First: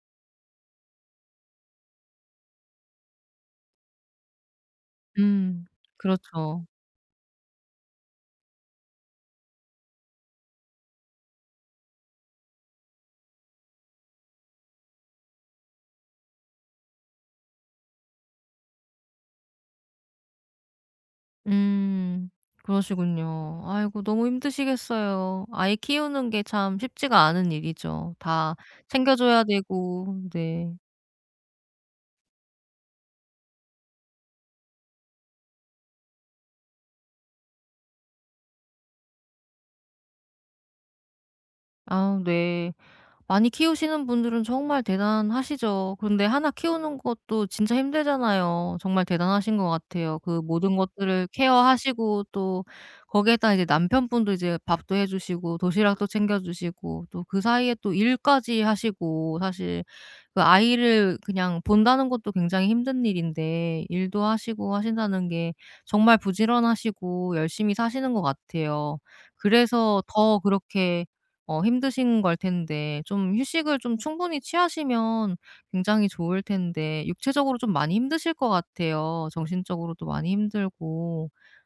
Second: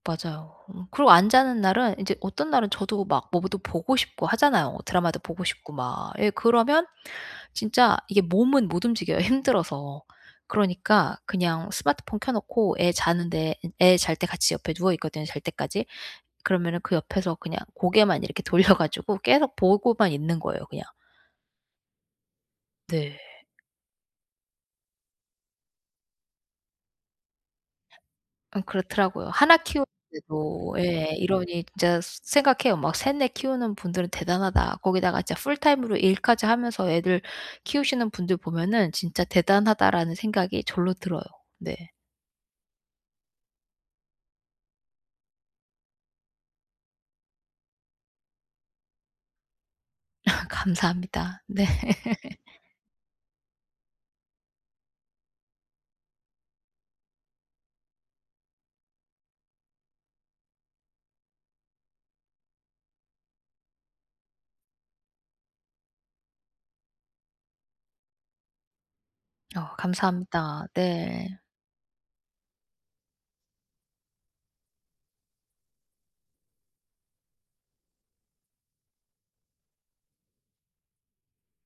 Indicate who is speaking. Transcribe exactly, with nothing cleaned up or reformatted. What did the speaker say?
Speaker 1: 맞아요. 음, 그리고 안 자는 날은 인제 어떤 날은 저도 막 뭐 보 또 보고 싶고 하잖아요. 드라마도 보고
Speaker 2: 음.
Speaker 1: 싶고 막. 예
Speaker 2: 그렇죠.
Speaker 1: 그러면 진짜 이게 몸은 못 움직여요 힘들어서. 그러니까 그냥 스마트폰 켜 놓고 애 자는데 인 애 잘 때 같이 옆에 누워 있거든요, 잘 때까지. 그러면은 그 옆에서 그냥 고개만 이렇게 돌려 가지고 계속 보고만 있는 거예요 그냥.
Speaker 2: 음
Speaker 1: 네.
Speaker 2: 그러시군요. 아이고 너무 힘드시겠어요. 아이 키우는 게 참 쉽지가 않은 일이죠, 다
Speaker 1: 음 그렇더라고요.
Speaker 2: 챙겨줘야
Speaker 1: 하나 키우는
Speaker 2: 되고. 네.
Speaker 1: 데도 예 이러니 진짜 스 생각해요. 막 '셋, 넷 키우는 분들은 대단하다.' 거기다가 이제 풀타임으로 일까지 하면서 애들 키우시는 분들 보면은 '진짜 대단하다.'라는 생각이 절로 들어요. 네.
Speaker 2: 아 네. 많이 키우시는 분들은 정말 대단하시죠. 근데 하나 키우는 것도 진짜 힘들잖아요. 정말 대단하신 것 같아요. 그 모든 것들을
Speaker 1: 감사합니다. 네.
Speaker 2: 케어하시고 또 거기에다 이제 남편분도 이제 밥도 해 주시고 도시락도 챙겨 주시고 또 그 사이에 또 일까지 하시고 사실 그 아이를 그냥 본다는 것도 굉장히 힘든 일인데 일도 하시고 하신다는 게 정말 부지런하시고 열심히 사시는 것 같아요.
Speaker 1: 어
Speaker 2: 그래서 더
Speaker 1: 감사합니다.
Speaker 2: 그렇게
Speaker 1: 네.
Speaker 2: 어 힘드신 걸 텐데 좀 휴식을 좀 충분히 취하시면 굉장히 좋을 텐데 육체적으로 좀 많이 힘드실 것 같아요 정신적으로도 많이 힘들고